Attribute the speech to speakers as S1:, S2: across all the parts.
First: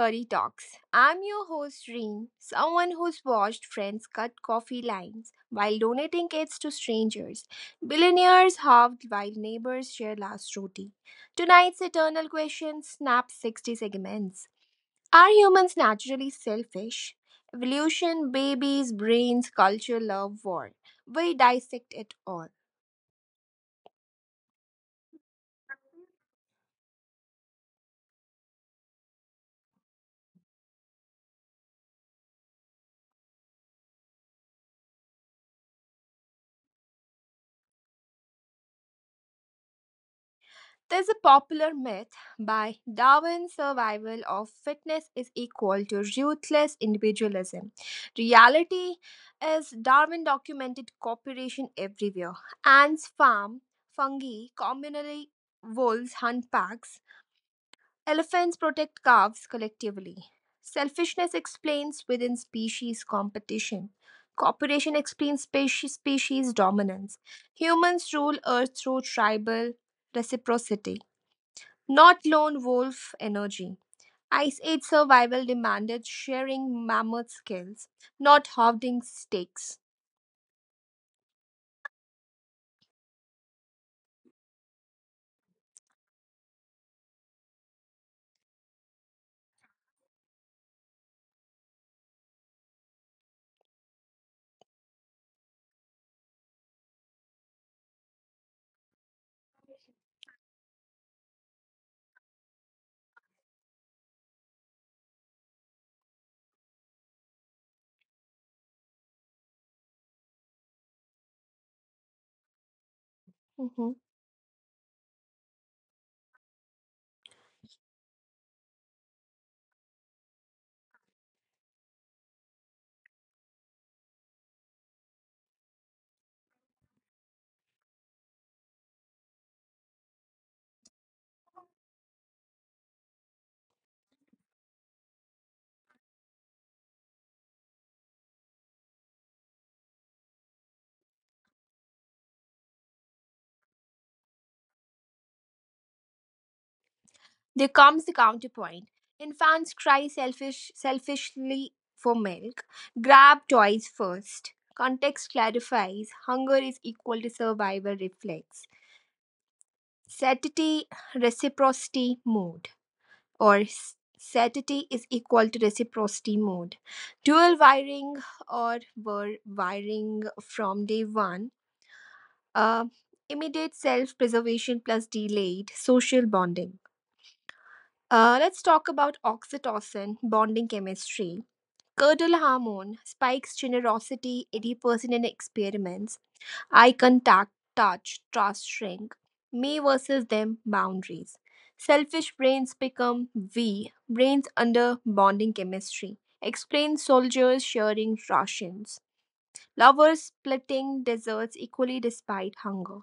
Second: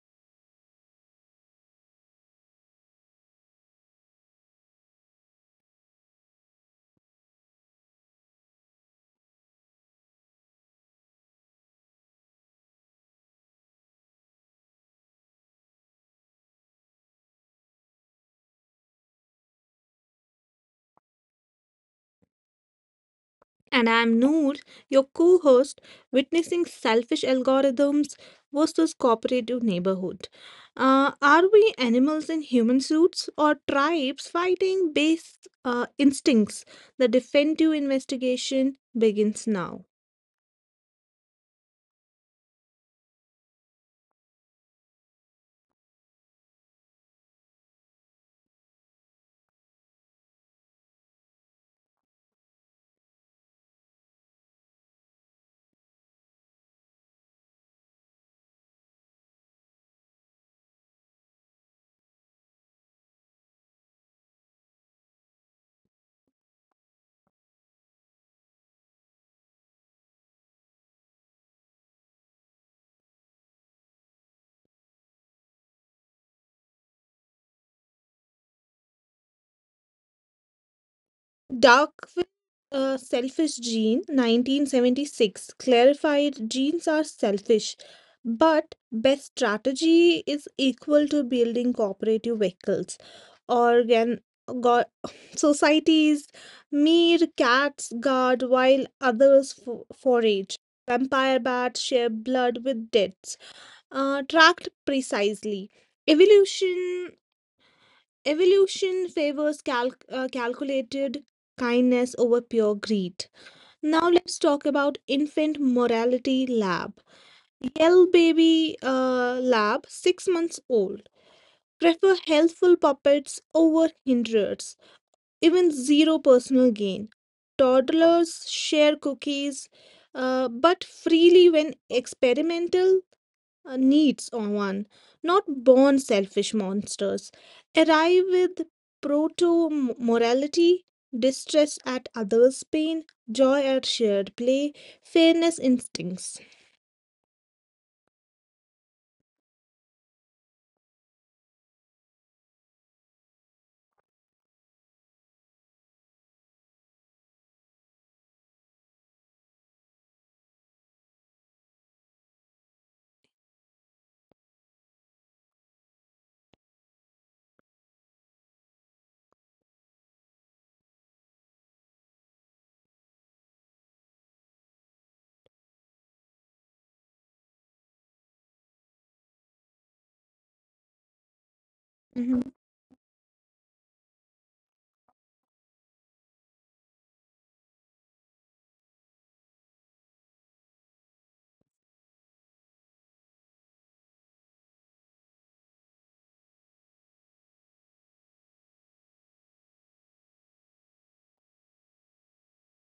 S1: Theory Talks. I'm your host, Reen, someone who's watched friends cut coffee lines while donating kids to strangers, billionaires halved while neighbors share last roti. Tonight's eternal question snaps 60 segments. Are humans naturally selfish? Evolution, babies, brains, culture, love, war. We dissect it all.
S2: And I'm Noor, your co host, witnessing selfish algorithms versus cooperative neighborhood. Are we animals in human suits or tribes fighting base instincts? The defensive investigation begins now.
S1: There's a popular myth by Darwin's survival of fitness is equal to ruthless individualism. Reality is Darwin documented cooperation everywhere. Ants farm, fungi communally, wolves hunt packs, elephants protect calves collectively. Selfishness explains within species competition. Cooperation explains species dominance. Humans rule Earth through tribal reciprocity. Not lone wolf energy. Ice Age survival demanded sharing mammoth skills, not hoarding stakes.
S2: Dark. A selfish gene, 1976, clarified genes are selfish, but best strategy is equal to building cooperative vehicles. Organ go- societies, mere cats guard while others forage. Vampire bats share blood with deaths, tracked precisely. Evolution evolution favors calculated kindness over pure greed.
S1: Mhm.
S2: Now let's talk about infant morality lab. Yell baby lab, six months old. Prefer helpful puppets over hindrers, even zero personal gain. Toddlers share cookies, but freely when experimental needs on one, not born selfish monsters, arrive with proto morality, distress at others' pain, joy at shared play, fairness instincts.
S1: There comes the counterpoint. Infants cry selfishly for milk. Grab toys first. Context clarifies hunger is equal to survival reflex. Satiety, reciprocity, mode. Or satiety is equal to reciprocity mode. Dual wiring or were wiring from day one. Uh, Immediate self preservation plus delayed social bonding. Let's talk about oxytocin, bonding chemistry. Curdle
S2: Mhm.
S1: hormone spikes generosity 80% in experiments. Eye contact, touch, trust shrink. Me versus them boundaries. Selfish brains become we, brains under bonding chemistry. Explain soldiers sharing rations. Lovers splitting desserts equally despite hunger.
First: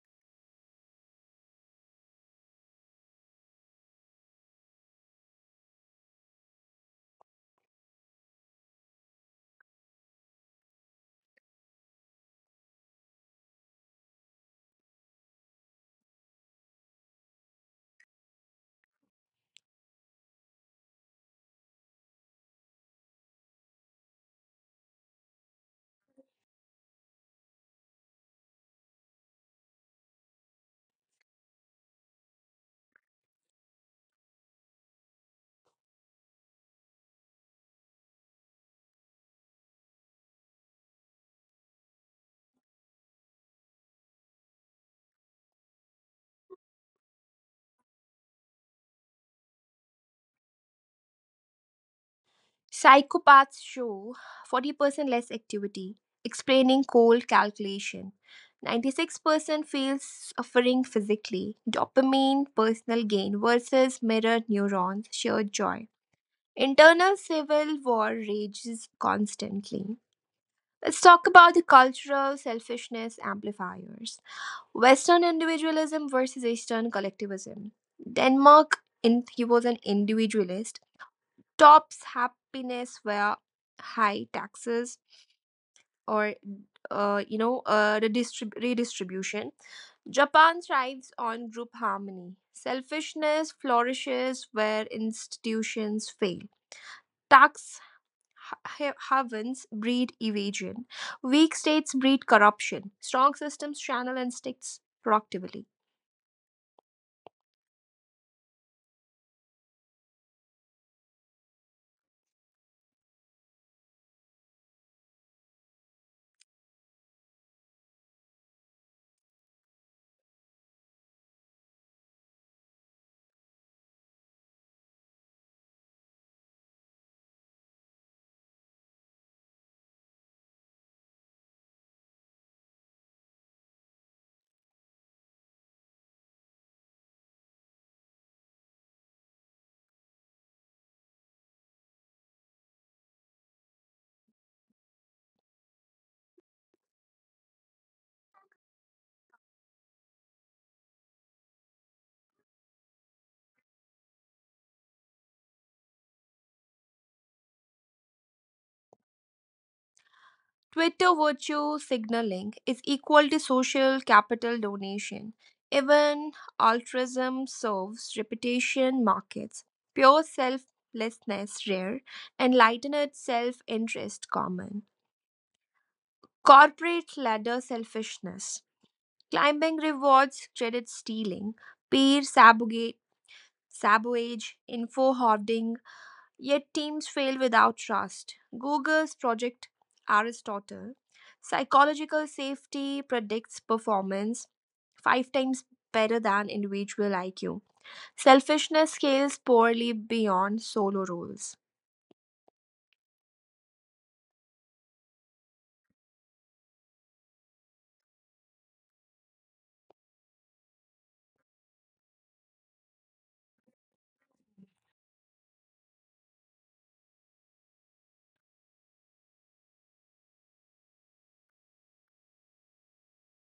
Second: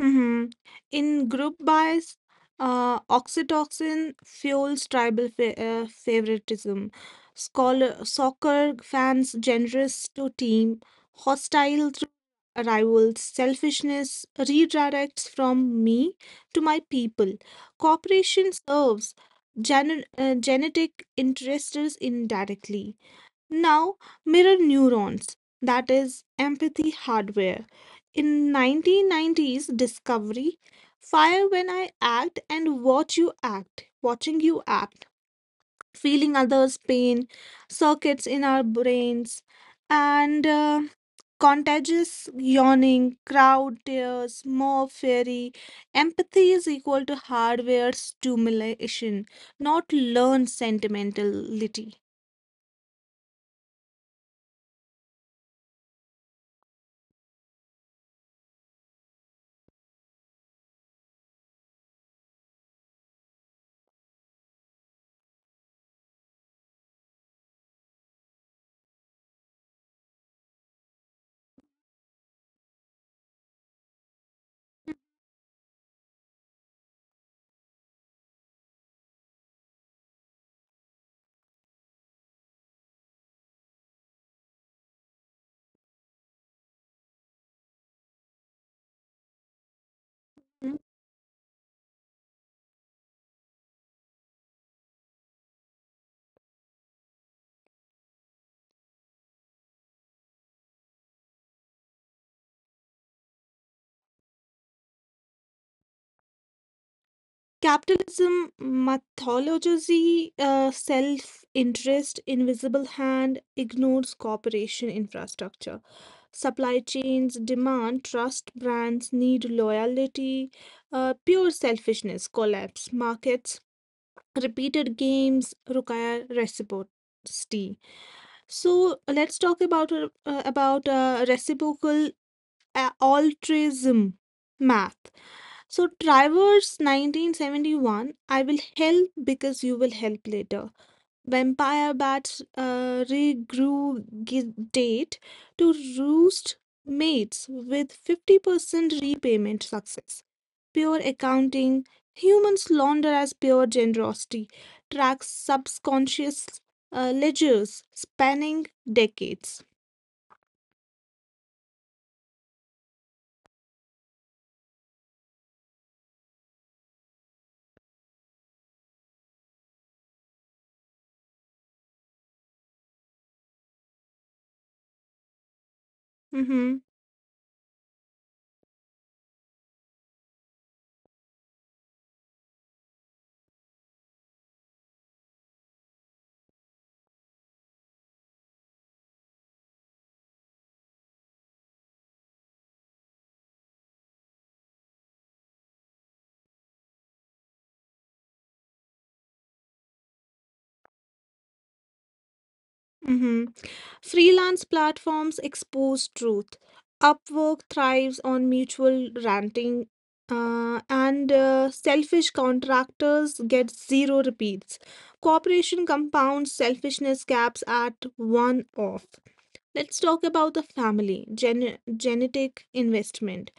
S2: Mhm. In group bias, oxytocin fuels tribal favoritism. Scholar soccer fans generous to team, hostile to rivals, selfishness redirects from me to my people. Cooperation serves genetic interests indirectly. Now, mirror neurons, that is empathy hardware. In 1990s discovery, fire when I act and watch you act, watching you act, feeling others' pain, circuits in our brains, and contagious yawning, crowd tears, more fairy. Empathy is equal to hardware stimulation, not learned sentimentality.
S1: Psychopaths show 40% less activity, explaining cold calculation. 96% feels suffering physically. Dopamine, personal gain versus mirror neurons, shared joy. Internal civil war rages constantly. Let's talk about the cultural selfishness amplifiers. Western individualism versus Eastern collectivism. Denmark in, he was an individualist. Top's happiness were high taxes or redistribution. Japan
S2: Hmm?
S1: thrives on group harmony. Selfishness flourishes where institutions fail. Tax havens breed evasion. Weak states breed corruption. Strong systems channel instincts productively.
S2: Capitalism mythologizes self-interest, invisible hand ignores cooperation infrastructure. Supply chains demand trust, brands need loyalty, pure selfishness, collapse. Markets, repeated games require reciprocity. So let's talk about reciprocal altruism math. So, Travers 1971, I will help because you will help later. Vampire bats regurgitate to roost mates with 50% repayment success. Pure accounting, humans launder as pure generosity, tracks subconscious ledgers spanning decades.
S1: Twitter virtue signaling is equal to social capital donation. Even altruism serves reputation markets. Pure selflessness rare, enlightened self-interest common.
S2: Mm-hmm.
S1: Corporate ladder selfishness. Climbing rewards credit stealing, peer sabotage, info hoarding. Yet teams fail without trust. Google's Project Aristotle, psychological safety predicts performance five times better than individual IQ. Selfishness scales poorly beyond solo roles.
S2: Mm-hmm. Freelance platforms expose truth. Upwork thrives on mutual ranting, and selfish contractors get zero repeats. Corporation compounds selfishness gaps at one off. Let's talk about the family, genetic investment.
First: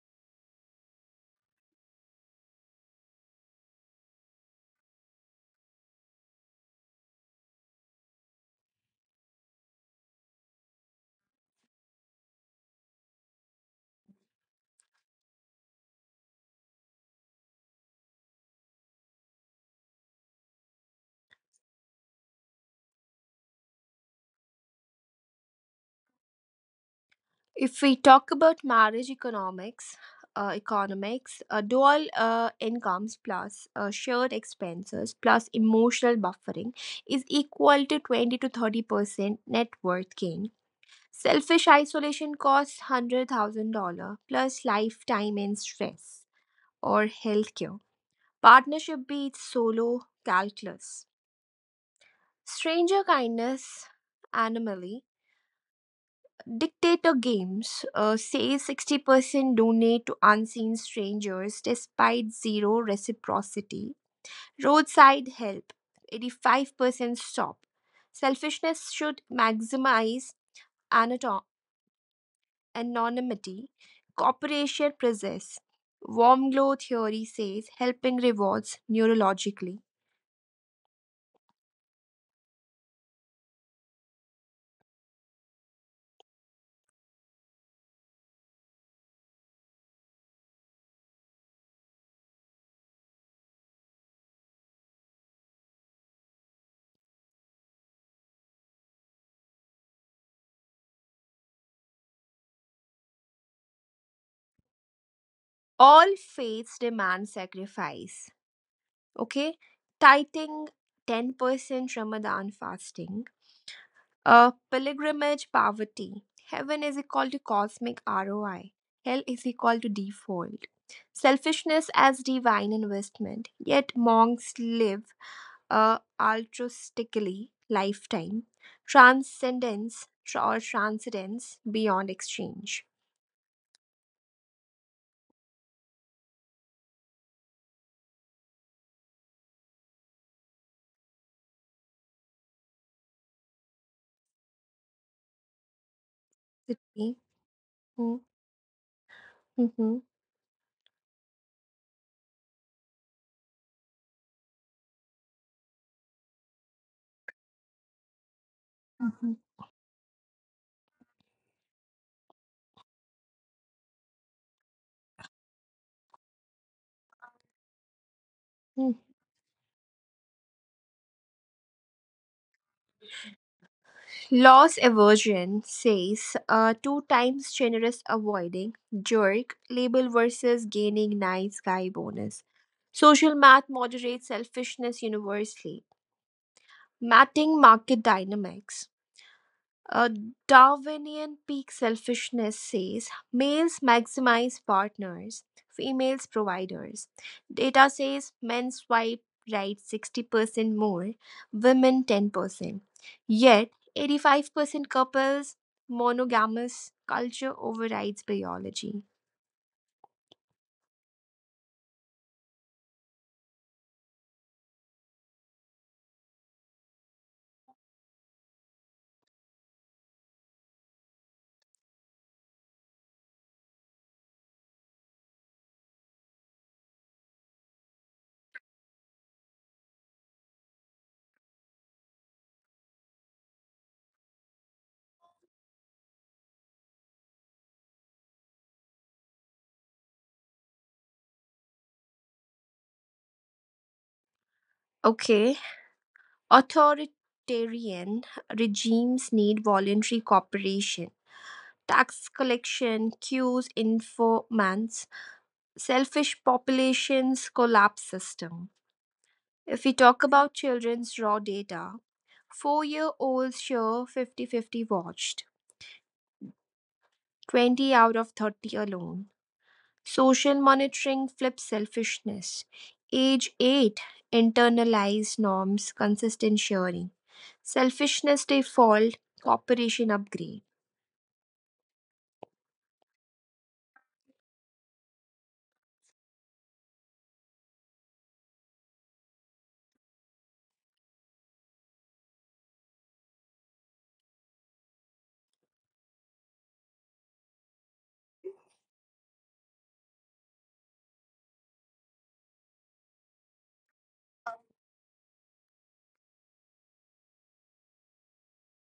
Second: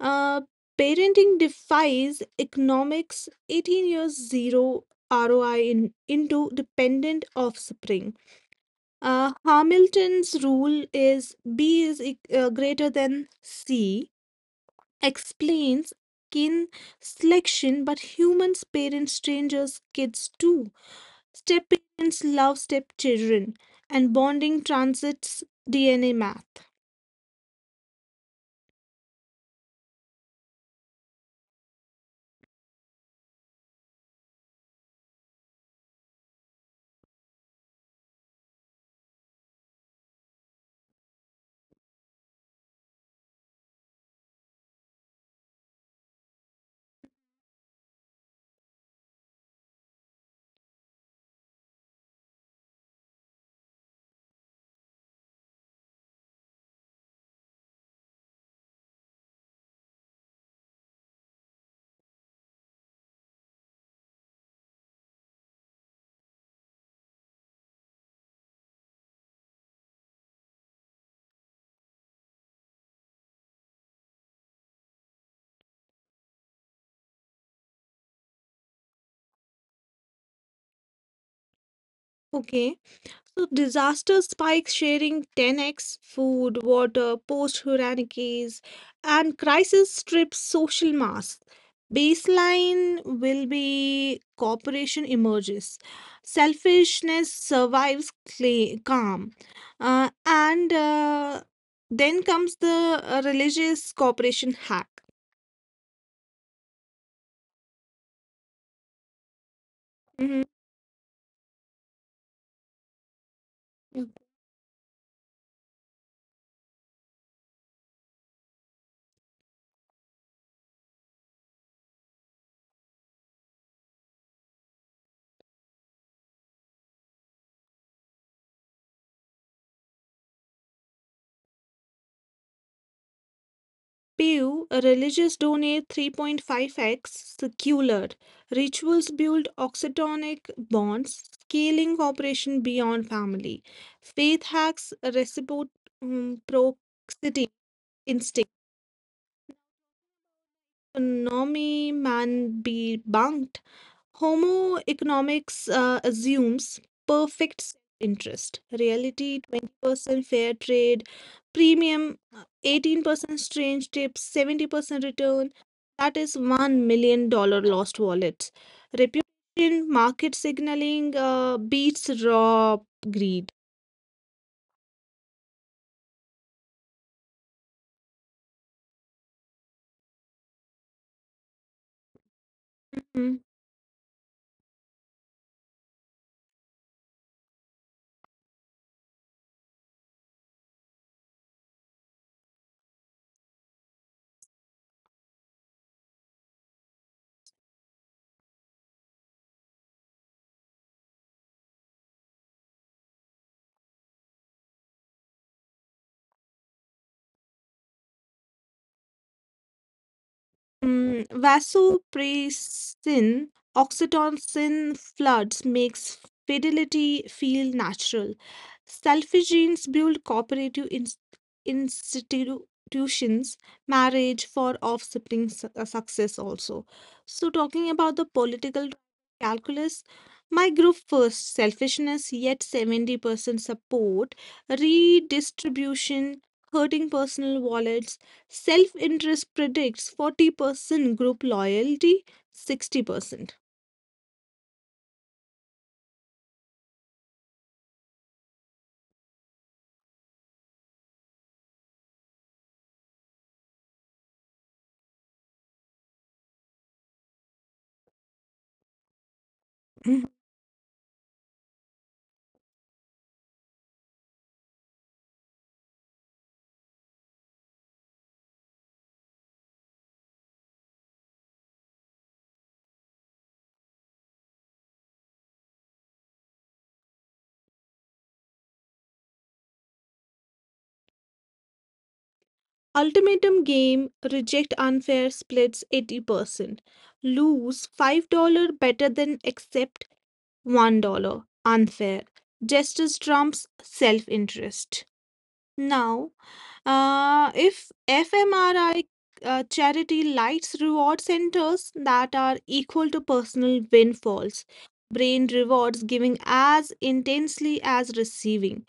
S2: Uh, parenting defies economics 18 years zero ROI in, into dependent offspring. Hamilton's rule is B is greater than C, explains kin selection, but humans parent strangers kids too. Step parents love stepchildren, and bonding transits DNA math.
S1: If we talk about marriage economics, dual incomes plus shared expenses plus emotional buffering is equal to 20 to 30% net worth gain. Selfish isolation costs $100,000 plus lifetime in stress or healthcare. Partnership beats solo calculus. Stranger kindness anomaly. Dictator Games says 60% donate to unseen strangers despite zero reciprocity. Roadside help, 85% stop. Selfishness should maximize anato- anonymity. Cooperation possess. Warm glow theory says helping rewards neurologically.
S2: Okay, so disaster spikes sharing 10x food, water, post hurricanes, and crisis strips social mass. Baseline will be cooperation emerges, selfishness survives calm. And Then comes the religious cooperation hack.
S1: All faiths demand sacrifice. Okay? Tithing
S2: Mm-hmm.
S1: 10%, Ramadan fasting, a pilgrimage poverty. Heaven is equal to cosmic ROI. Hell is equal to default. Selfishness as divine investment. Yet monks live a altruistically lifetime. Transcendence tra- or transcendence beyond exchange.
S2: Pew, religious donate 3.5x, secular, rituals build oxytonic bonds, scaling cooperation beyond family. Faith hacks reciprocity
S1: Okay.
S2: instinct.
S1: Mm-hmm.
S2: Nomi man be bunked. Homo economics assumes perfect interest, reality 20% fair trade, premium 18% strange tips, 70% return. That is $1 million dollar lost wallet. Reputation, market signaling beats raw greed.
S1: Loss aversion says a two times generous avoiding jerk label versus gaining nice guy bonus. Social
S2: Hmm.
S1: math moderates selfishness universally. Matting market dynamics. A Darwinian peak selfishness says males maximize partners, females providers. Data says men swipe right 60% more, women 10%. Yet, 85% couples monogamous culture overrides biology.
S2: Mm, vasopressin, oxytocin floods makes fidelity feel natural. Selfiegenes build cooperative institutions, marriage for offspring success also. So talking about the political calculus, my group first, selfishness yet 70% support, redistribution, hurting personal wallets. Self interest predicts 40%, group loyalty 60%.
S1: Okay, authoritarian regimes need voluntary cooperation. Tax collection, cues, informants, selfish populations collapse system. If we talk
S2: Mhm.
S1: about children's raw data, 4-year olds share 50-50 watched, 20 out of 30 alone. Social monitoring flips selfishness. Age 8 internalized norms, consistent sharing. Selfishness default, cooperation upgrade.
S2: Ultimatum game reject unfair splits 80%. Lose $5 better than accept $1 unfair. Justice trumps self interest. Now, if FMRI charity lights reward centers that are equal to personal windfalls, brain rewards giving as intensely as receiving.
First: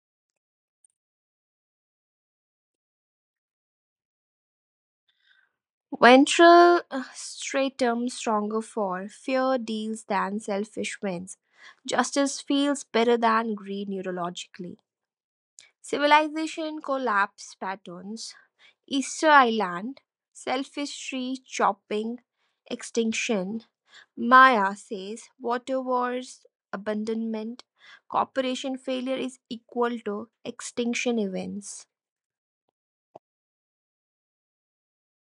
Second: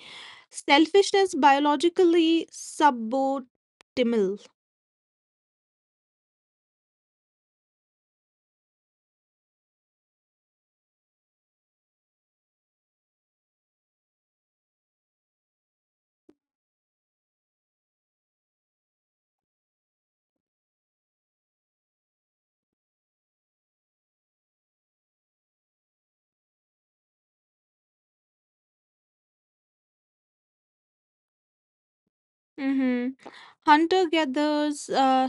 S2: Selfishness biologically suboptimal.
S1: Ventral stratum stronger for fear deals than selfish wins. Justice feels better than greed neurologically. Civilization collapse patterns, Easter Island, selfish tree chopping, extinction, Maya says water wars, abandonment, corporation failure is equal to extinction events.
S2: Hmm. Hunter gatherers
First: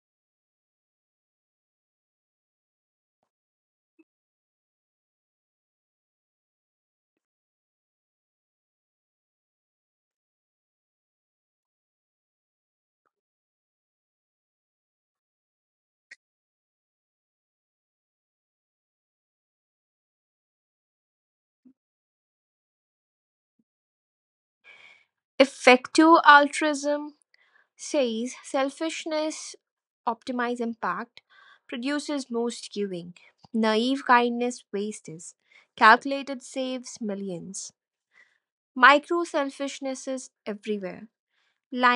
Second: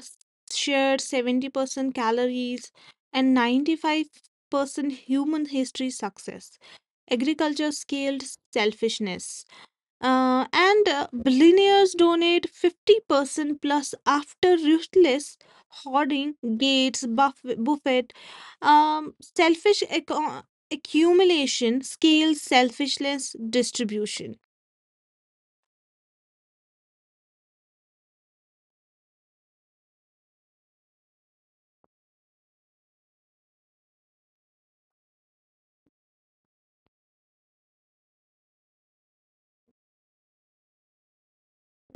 S2: share 70% calories and 95% human history success. Agriculture scaled selfishness. And Billionaires donate 50% plus after ruthless hoarding gates buffet selfish accumulation, scale, selfishness, distribution.
S1: Effective altruism says selfishness optimizes impact, produces most giving. Naive kindness wastes. Calculated saves millions. Micro selfishness is everywhere:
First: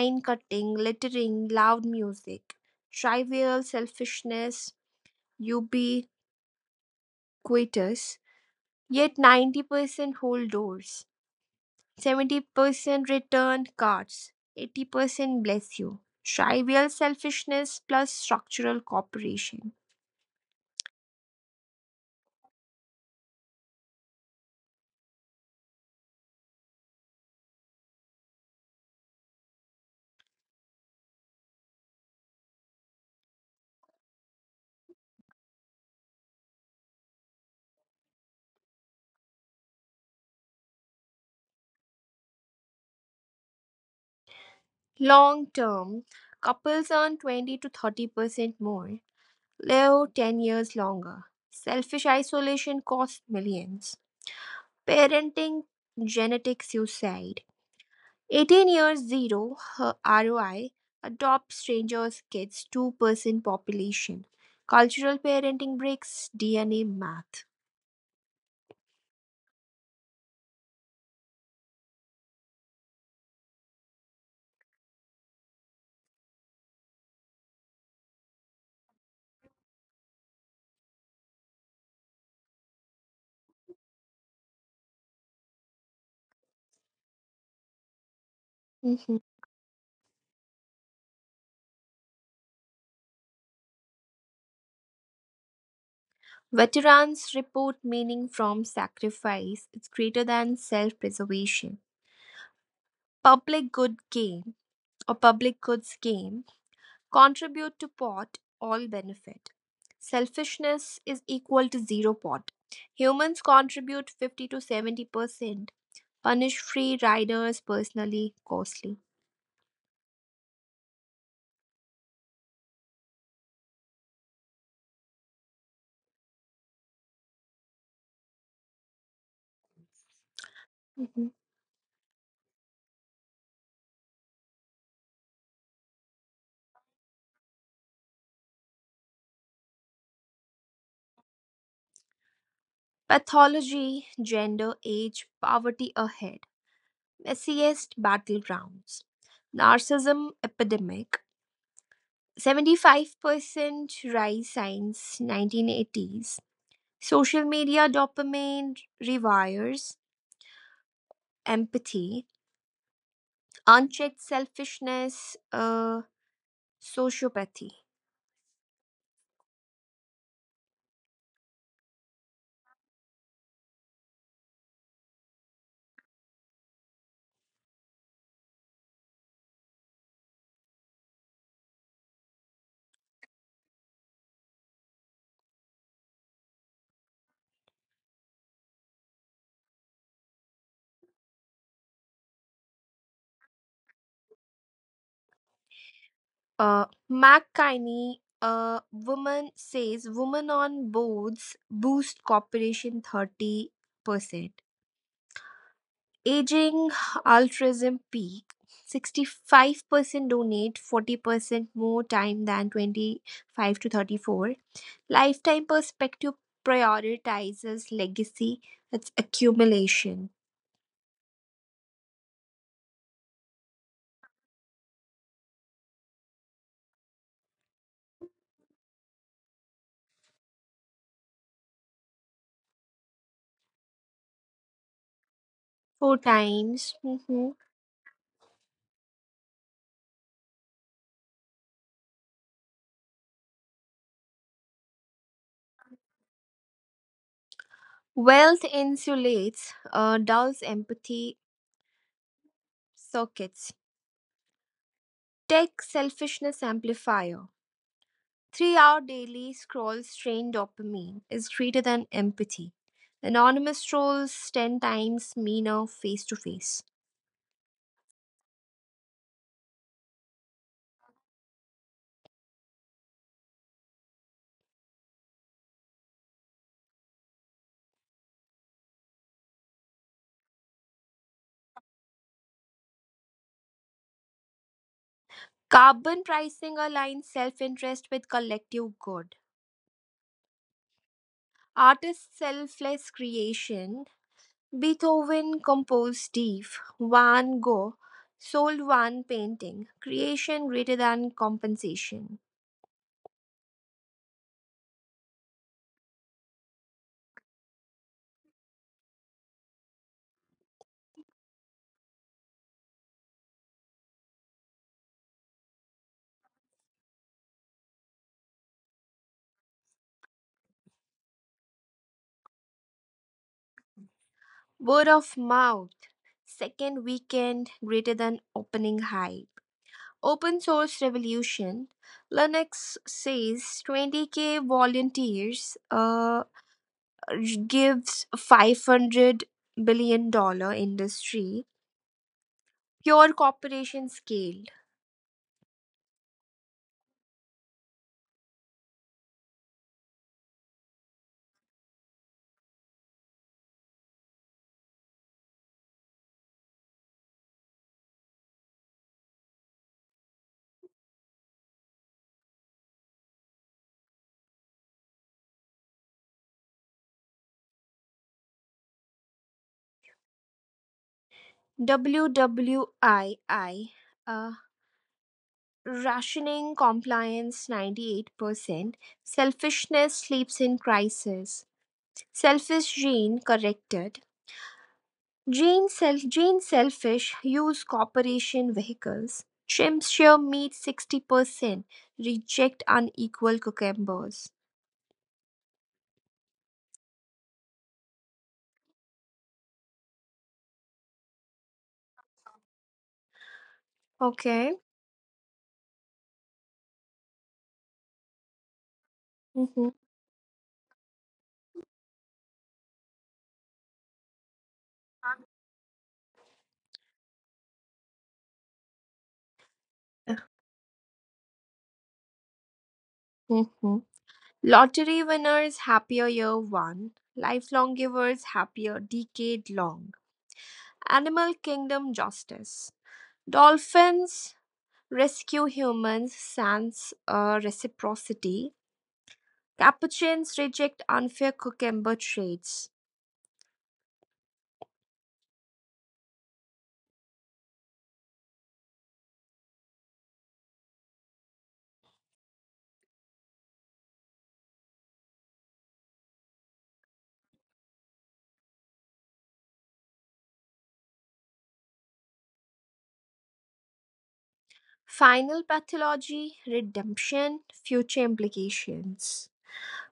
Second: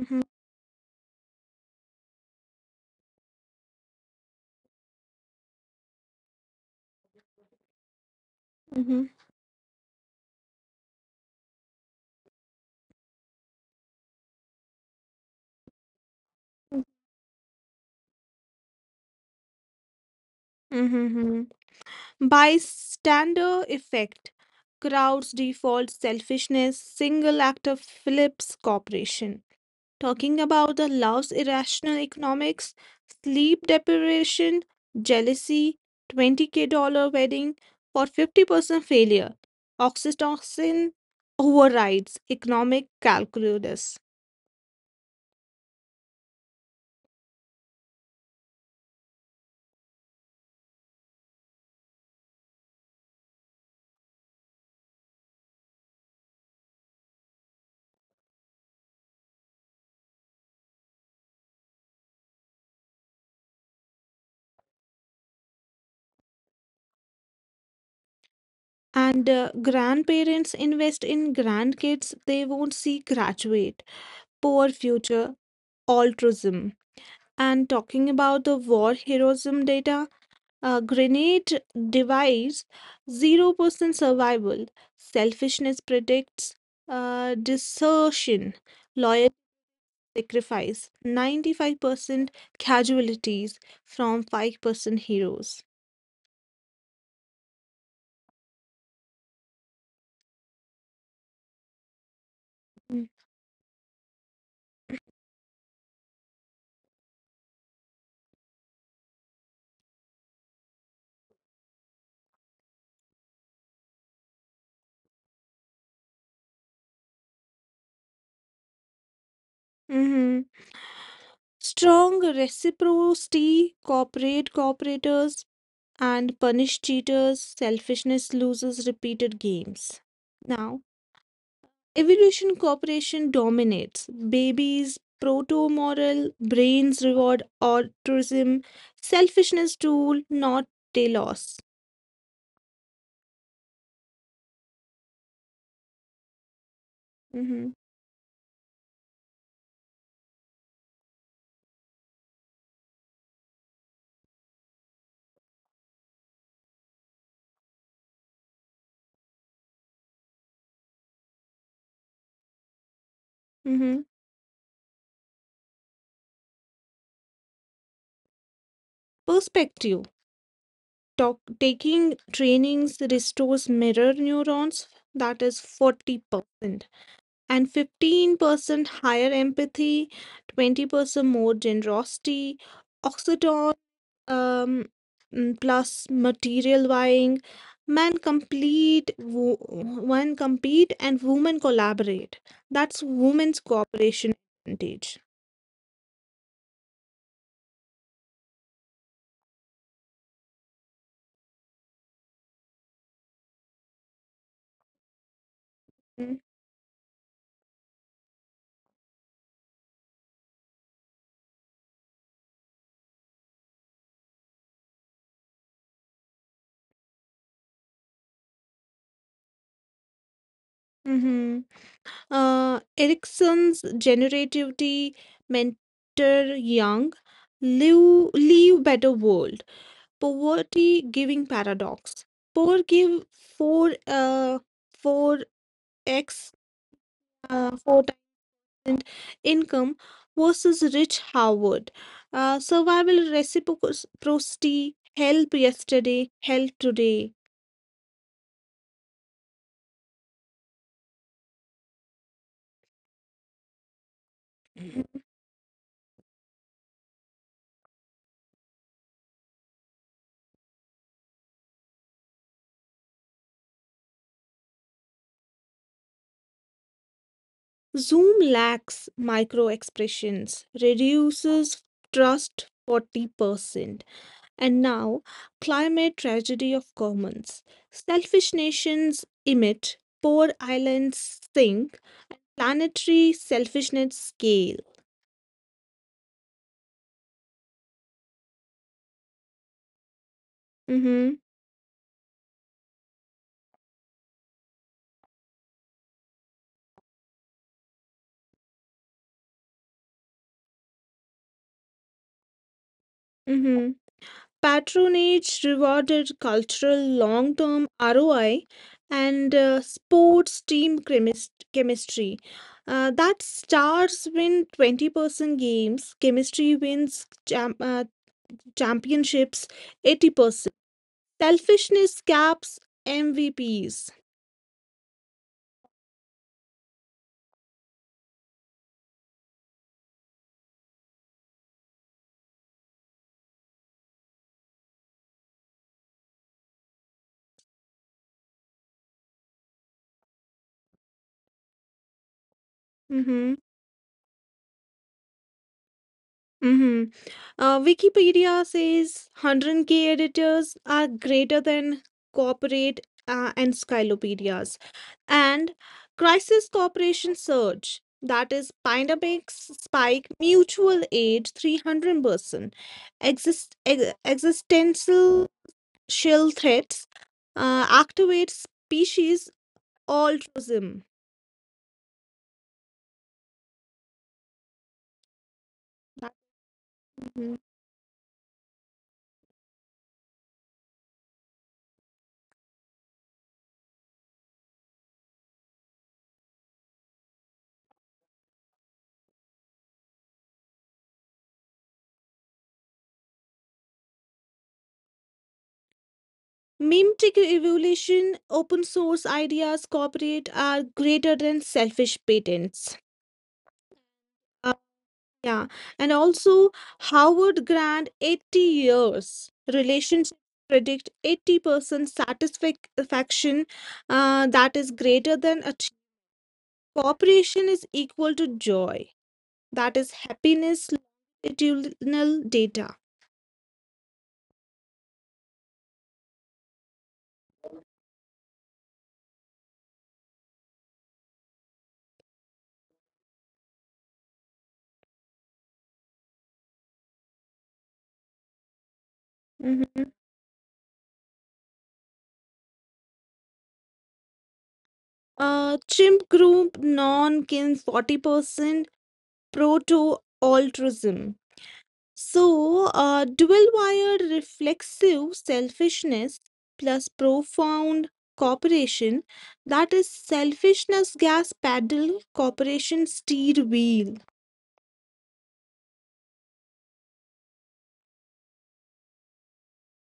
S2: Mm-hmm,
S1: cutting, littering, loud music, trivial selfishness, ubiquitous.
S2: mm-hmm,
S1: Yet 90% hold doors, 70% return cards, 80% bless you.
S2: mm-hmm,
S1: Trivial selfishness plus structural cooperation.
S2: mm-hmm, mm-hmm. Bystander effect, crowds default selfishness, single actor Phillips Corporation. Talking about the love's irrational economics, sleep deprivation, jealousy, 20K dollar wedding for 50% failure, oxytocin overrides economic calculus.
S1: Long term, couples earn 20 to 30% more, live 10 years longer. Selfish isolation costs millions. Parenting genetic suicide. 18 years zero her ROI, adopt strangers' kids 2% population. Cultural parenting breaks DNA math.
S2: And Grandparents invest in grandkids they won't see graduate, poor future altruism. And talking about the war heroism data, grenade device 0% survival, selfishness predicts desertion.
S1: Mhm.
S2: Loyalty sacrifice, 95% casualties from 5% heroes.
S1: Veterans report meaning from sacrifice. It's greater than self preservation. Public good game or public goods game. Contribute to pot, all benefit. Selfishness is equal to zero pot. Humans contribute 50 to 70%. Punish free riders personally, costly.
S2: Mm-hmm. Strong reciprocity, cooperate cooperators, and punish cheaters, selfishness loses repeated games. Now,
S1: Mhm.
S2: evolution cooperation dominates. Babies, proto moral, brains reward altruism, selfishness tool, not telos.
S1: Pathology, gender, age, poverty ahead.
S2: Mm-hmm.
S1: Messiest battlegrounds. Narcissism epidemic. 75% rise since 1980s. Social media dopamine rewires empathy.
S2: Mm-hmm.
S1: Unchecked selfishness, sociopathy.
S2: Perspective. Talk, taking trainings restores mirror neurons, that is 40%, and 15% higher empathy, 20% more generosity. Oxytocin um plus material buying men complete wo men compete and women collaborate, that's women's cooperation advantage.
S1: Uh, McKinney, a woman says women on boards boost corporation 30%. Aging altruism peak. 65% donate 40% more time than 25 to 34. Lifetime perspective prioritizes legacy, that's accumulation.
S2: Mm-hmm. Erickson's generativity mentor Young live leave better world, poverty giving paradox, poor give four uh four
S1: Four
S2: x,
S1: times. Mhm.
S2: four income versus rich Howard. Survival reciprocity, help yesterday, help today.
S1: Wealth insulates, dulls empathy circuits.
S2: Mhm.
S1: Tech selfishness amplifier. Three-hour daily scroll strain dopamine is greater than empathy. Anonymous trolls ten times meaner face-to-face.
S2: Zoom lacks micro expressions, reduces trust 40%. And now, climate tragedy of commons. Selfish nations emit, poor islands sink, planetary selfishness scale.
S1: Carbon pricing aligns self-interest with collective good.
S2: Mm-hmm.
S1: Artist selfless creation. Beethoven composed deep. Van Gogh sold one painting. Creation greater than compensation.
S2: Mm-hmm. Patronage rewarded cultural long term ROI and sports team chemistry. That stars win 20% games, chemistry wins championships 80%. Selfishness caps MVPs.
S1: Word of mouth. Second weekend greater than opening high. Open source revolution. Linux says 20K volunteers gives $500 billion industry. Pure
S2: Mm-hmm.
S1: corporation scale.
S2: Mm-hmm. Wikipedia says 100K editors are greater than corporate encyclopedias. And Crisis Corporation surge, that is pandemic spike, mutual aid 300%, existential shell threats, activate species altruism.
S1: WWII. Uh, Rationing compliance 98%. Selfishness sleeps in crisis. Selfish gene corrected. Jane Selfish use corporation vehicles. Trims sheer meat 60%. Reject unequal cucumbers.
S2: Meme tech evolution, open source ideas, corporate are greater than selfish patents. Uh,
S1: Okay.
S2: yeah, and also Howard Grant, 80 years
S1: Mm-hmm.
S2: relationships predict 80% satisfaction that is greater than a cooperation is equal to joy, that is happiness longitudinal data.
S1: Mm-hmm. Lottery winners happier year one. Lifelong givers happier decade long. Animal kingdom justice. Dolphins rescue humans sans reciprocity.
S2: Mhm.
S1: Capuchins reject unfair cucumber trades.
S2: Chimp group non kin 40% proto altruism. So, dual wired reflexive selfishness plus profound cooperation, that is selfishness gas pedal, cooperation steer wheel.
S1: Final pathology, redemption, future implications.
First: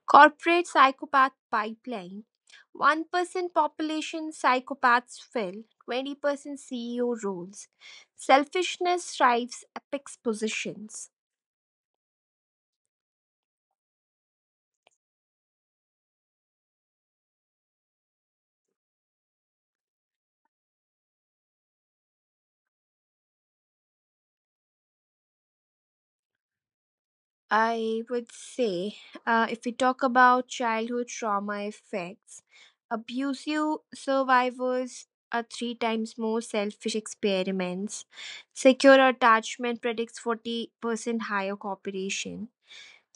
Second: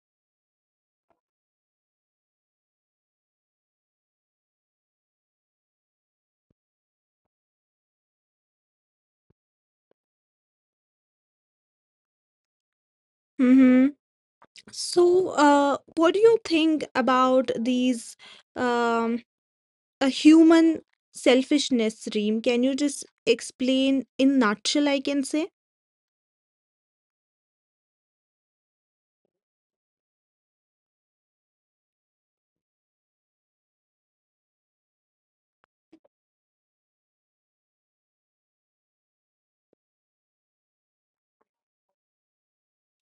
S1: Corporate psychopath pipeline: 1% population psychopaths fill 20% CEO roles. Selfishness drives apex positions.
S2: Hmm. So, what do you think about these? Um, a human selfishness, Reem. Can you just explain in nutshell? I can say.
S1: I would say, if we talk about childhood trauma effects, abusive survivors are three times more selfish experiments. Secure attachment predicts 40% higher cooperation.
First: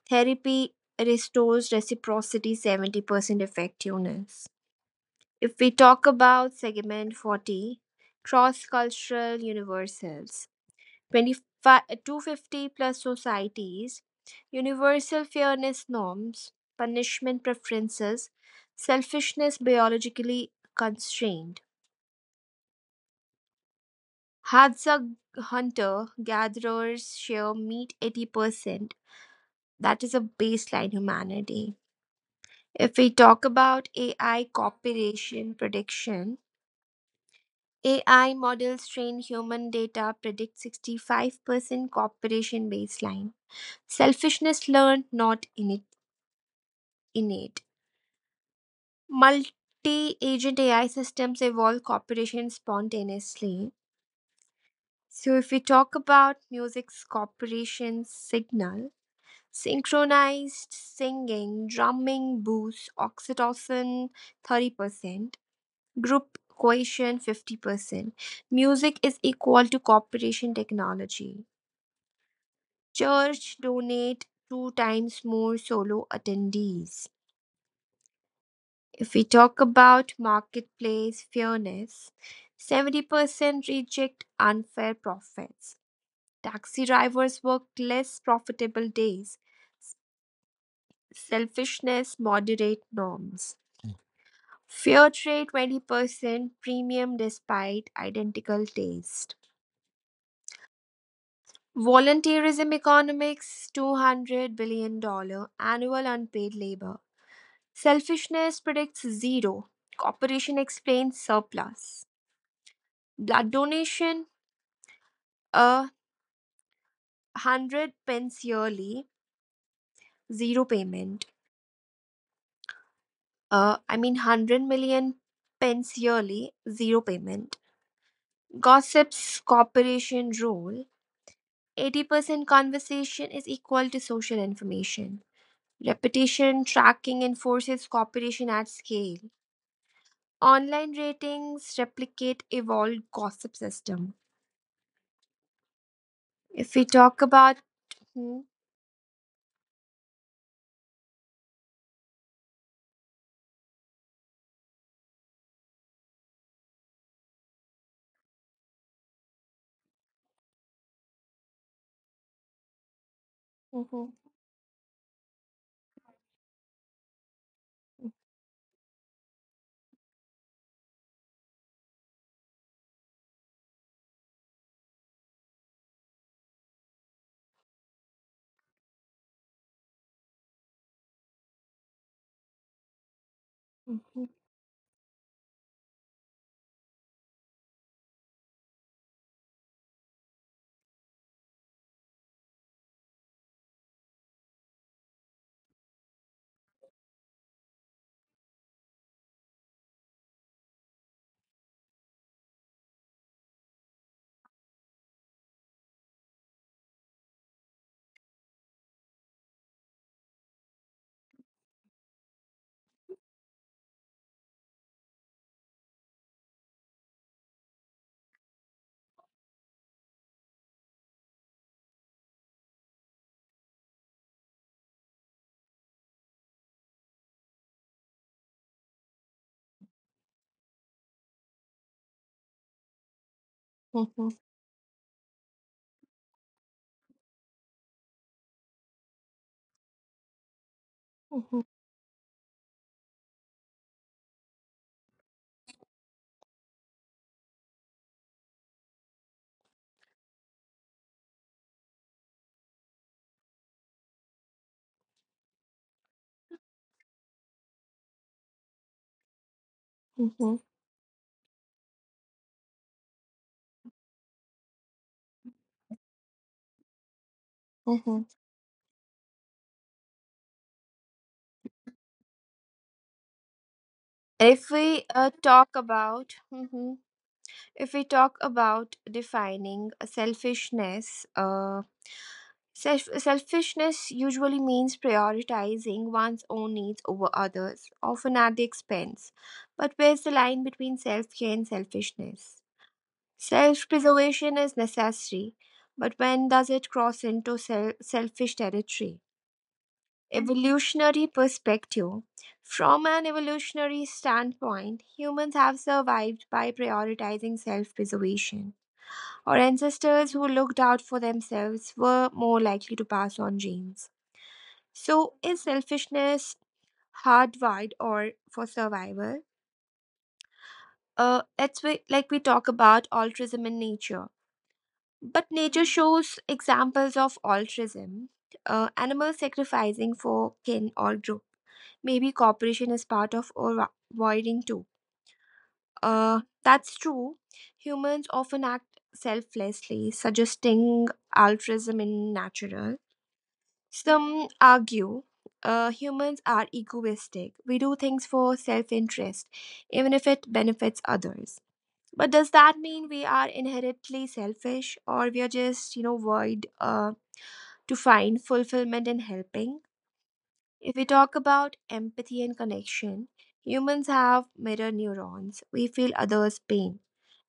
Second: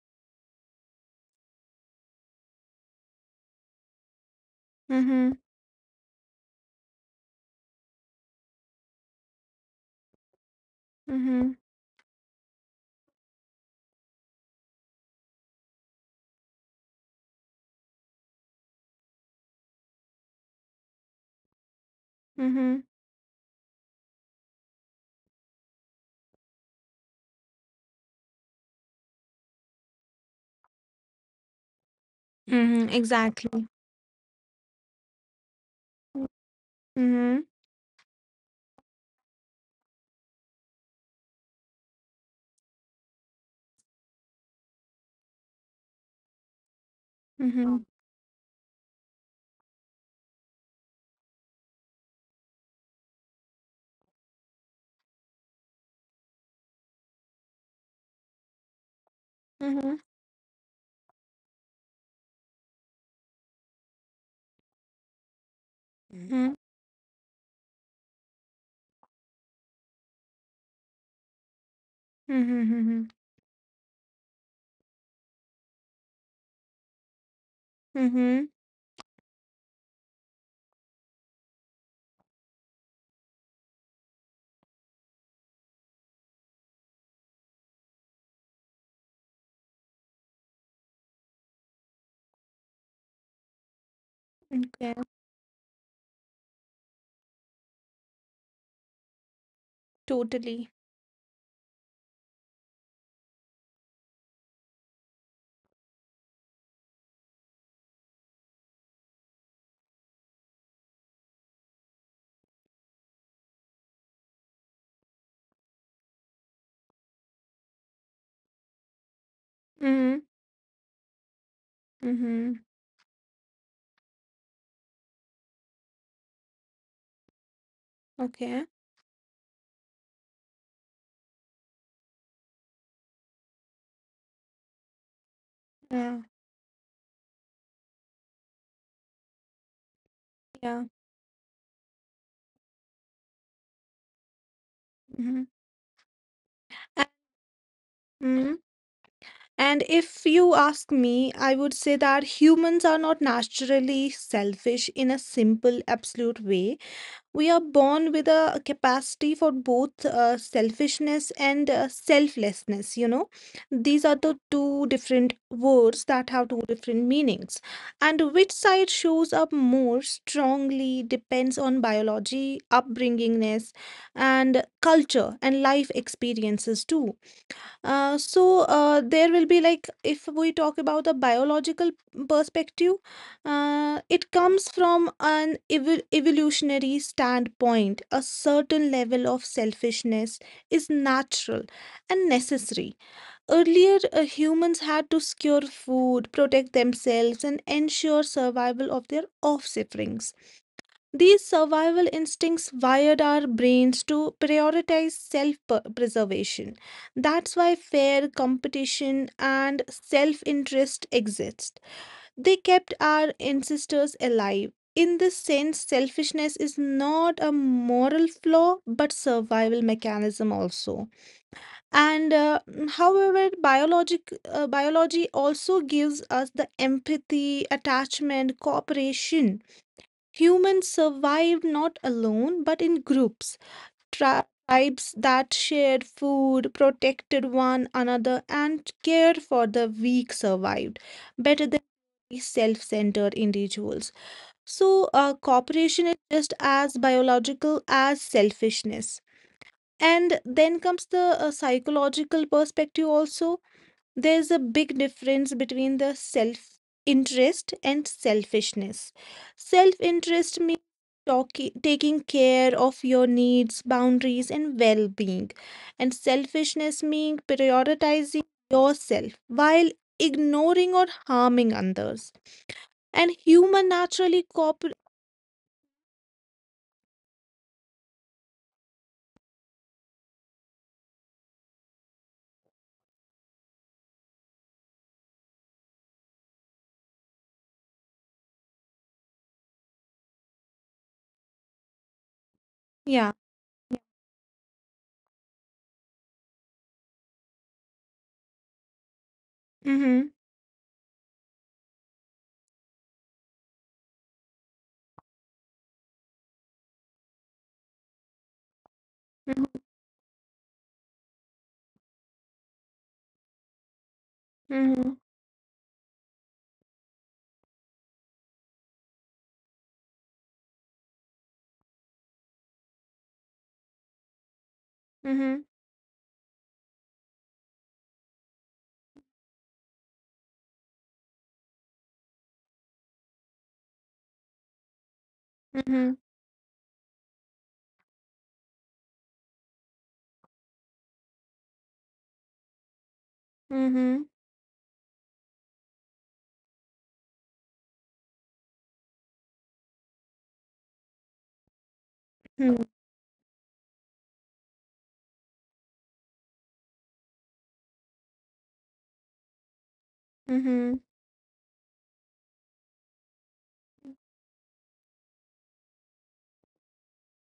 S1: Therapy restores reciprocity 70% effectiveness.
S2: Mm-hmm.
S1: If we talk about segment 40, cross cultural universals
S2: Mm-hmm.
S1: 25, 250 plus societies, universal fairness norms, punishment preferences, selfishness biologically constrained.
S2: Mm-hmm.
S1: Hadza hunter gatherers share meat 80%. That is a baseline humanity. If
S2: Mm-hmm.
S1: we talk
S2: Exactly.
S1: about AI cooperation prediction,
S2: Mhm.
S1: AI models train human data predict 65% cooperation baseline. Selfishness learned, not innate.
S2: Oh. Mhm.
S1: Multi-agent AI systems evolve cooperation spontaneously. So if we talk about music's cooperation signal,
S2: Mhm.
S1: synchronized singing, drumming boosts oxytocin 30%, group
S2: Mm. Mhm.
S1: cohesion 50%. Music is equal to cooperation technology.
S2: Mhm. Mhm.
S1: Church donate two times more solo attendees.
S2: Mhm. Mhm.
S1: If we talk about marketplace fairness, 70% reject unfair profits. Taxi drivers work less profitable days. Selfishness moderate norms. Fair
S2: Okay,
S1: trade 20% premium despite identical taste.
S2: totally.
S1: Volunteerism economics $200 billion dollars annual unpaid labor. Selfishness predicts zero. Cooperation explains surplus. Blood donation, a hundred pence yearly,
S2: Mhm.
S1: zero payment.
S2: Mhm.
S1: I mean, 100 million pence yearly, zero payment.
S2: Okay.
S1: Gossip's cooperation rule 80% conversation is equal to social information.
S2: Yeah,
S1: Repetition tracking enforces cooperation at scale. Online
S2: yeah.
S1: ratings replicate evolved gossip system.
S2: Mhm.
S1: If we talk
S2: A-
S1: about Hmm.
S2: mhm. And if you ask me, I would say that humans are not naturally selfish in a simple, absolute way. We are born with a capacity for both selfishness and selflessness, you know.
S1: Mhm.
S2: These are the two different words that have two different meanings. And which side shows up more strongly depends on biology, upbringingness, and culture and life experiences too. There will be like if we talk about a biological perspective, it
S1: Mhm.
S2: comes from an evolutionary standpoint. A certain level of selfishness is natural and necessary. Earlier, humans had to secure food, protect themselves, and ensure survival of their offspring. These survival instincts wired our brains to prioritize self preservation. That's why fair competition and self interest exist. They kept our ancestors alive. In this sense, selfishness is not a moral flaw but survival mechanism also. And however, biologic biology also gives us the empathy, attachment, cooperation. Humans survived not alone but in groups,
S1: Mhm.
S2: tribes that shared food, protected one another, and cared for the weak survived
S1: Mhm.
S2: better than self centered individuals. So, cooperation is just as biological as selfishness. And then comes the psychological perspective also. There's a big difference between the self interest and selfishness. Self interest
S1: Hmm.
S2: means taking care of your needs, boundaries, and well being, and selfishness means
S1: hmm
S2: prioritizing yourself while ignoring or harming others. And human naturally
S1: If
S2: cooperate.
S1: we uh, talk about Mhm. If we talk about defining selfishness, selfishness usually means prioritizing one's own needs over others, often at the expense. But where's the line between self care and selfishness?
S2: Yeah.
S1: Self preservation is necessary, but when does it cross into selfish territory?
S2: Mm-hmm.
S1: Evolutionary perspective. From an evolutionary standpoint, humans have survived by prioritizing self preservation. Our ancestors who looked out for themselves were more likely to pass on genes.
S2: Mm-hmm.
S1: So, is selfishness hardwired or for survival? That's why, like we talk about altruism in nature. But
S2: Mm-hmm.
S1: nature shows examples of altruism. Animals sacrificing for kin or group. Maybe cooperation is part of avoiding too.
S2: Mm-hmm.
S1: That's true. Humans often act selflessly, suggesting altruism in natural.
S2: Mm-hmm.
S1: Some argue humans are egoistic. We do things for self interest, even if it benefits others. But does
S2: Mm-hmm. Mm-hmm.
S1: that mean we are inherently selfish or we are just, you know, void to find fulfillment in helping?
S2: Mm-hmm.
S1: If we talk about empathy and connection, humans have mirror neurons. We feel others' pain.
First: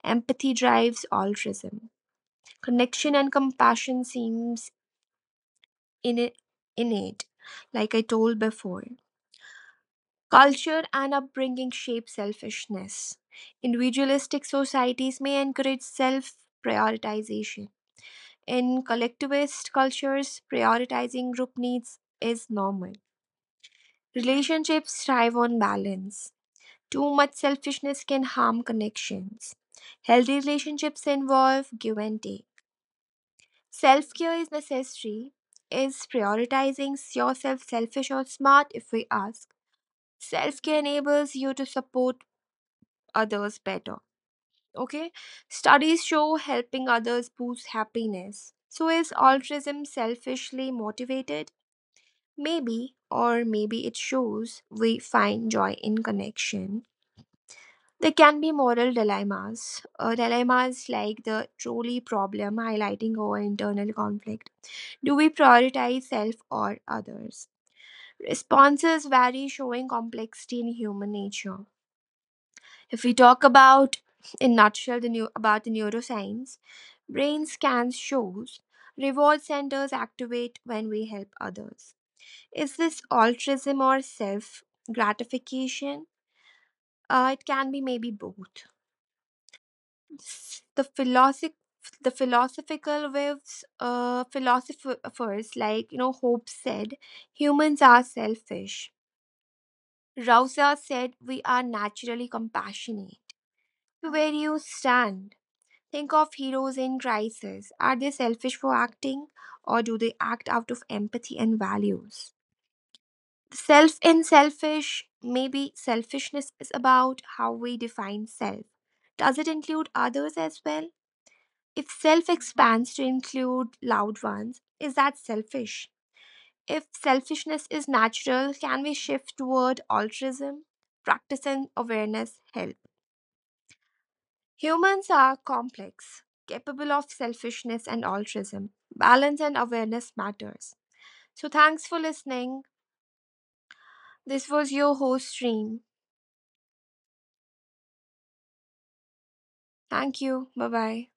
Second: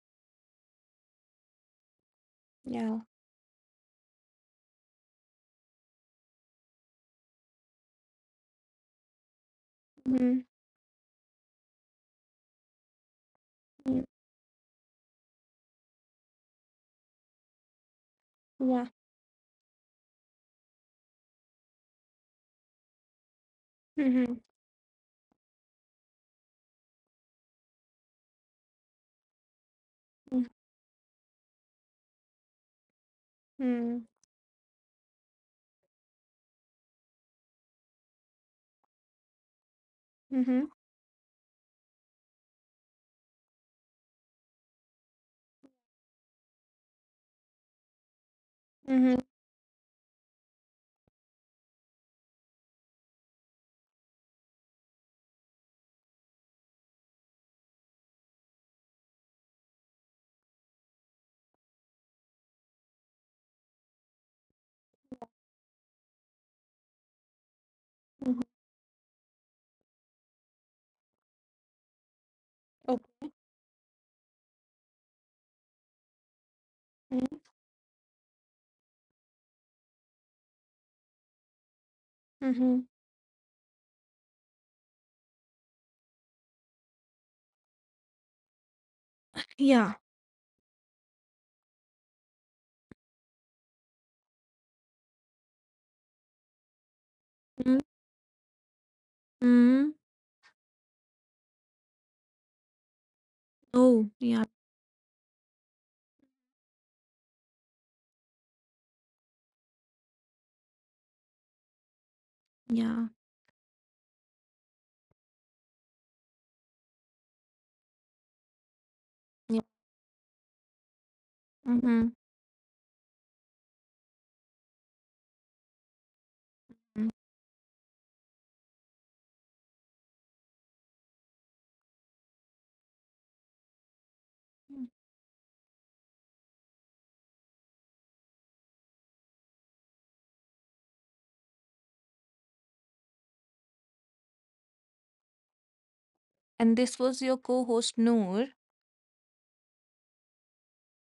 S1: Empathy drives altruism.
S2: Yeah.
S1: Connection and compassion seems in- innate, like I told before.
S2: Mm-hmm.
S1: Culture and upbringing shape selfishness.
S2: Mm-hmm.
S1: Individualistic societies may encourage self prioritization. In
S2: Yeah.
S1: collectivist cultures, prioritizing group needs is normal.
S2: Mm-hmm.
S1: Relationships thrive on balance. Too much selfishness can harm connections. Healthy
S2: Mm-hmm.
S1: relationships involve give and take.
S2: Mm-hmm.
S1: Self care is necessary. Is prioritizing yourself selfish or smart if we ask? Self
S2: Mm-hmm.
S1: care enables you to support others better. Okay, studies show helping others boosts happiness. So, is
S2: Mm-hmm.
S1: altruism selfishly motivated? Maybe, or maybe it shows we find joy in connection. There can be moral dilemmas like the trolley problem highlighting our internal conflict. Do we prioritize self or others?
S2: Mm-hmm.
S1: Responses vary, showing complexity in human nature.
S2: Oh.
S1: If we talk about in nutshell the new about the neuroscience,
S2: Mm-hmm.
S1: brain scans shows reward centers activate when we help others. Is
S2: Mm-hmm.
S1: this altruism or self gratification? It can be maybe both.
S2: Yeah.
S1: The philosoph the philosophical waves philosophers like Hope said humans are selfish.
S2: Mm-hmm.
S1: Rausa said we are naturally compassionate.
S2: Oh,
S1: Where do
S2: yeah.
S1: you stand? Think of heroes in crisis. Are they selfish for acting or do they act out of empathy and values?
S2: Yeah.
S1: Self in selfish, maybe selfishness is about how we define self. Does it
S2: Yeah.
S1: include others as well? If
S2: Mm-hmm.
S1: self expands to include loved ones, is that selfish? If
S2: Mm-hmm.
S1: selfishness is natural, can we shift toward altruism? Practice and awareness help. Humans are complex, capable of selfishness and altruism. Balance and awareness matters. So thanks for listening. This was your host stream.
S2: And this was your co-host Noor.
S1: Thank you. Bye bye.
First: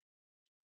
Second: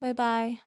S2: Bye bye.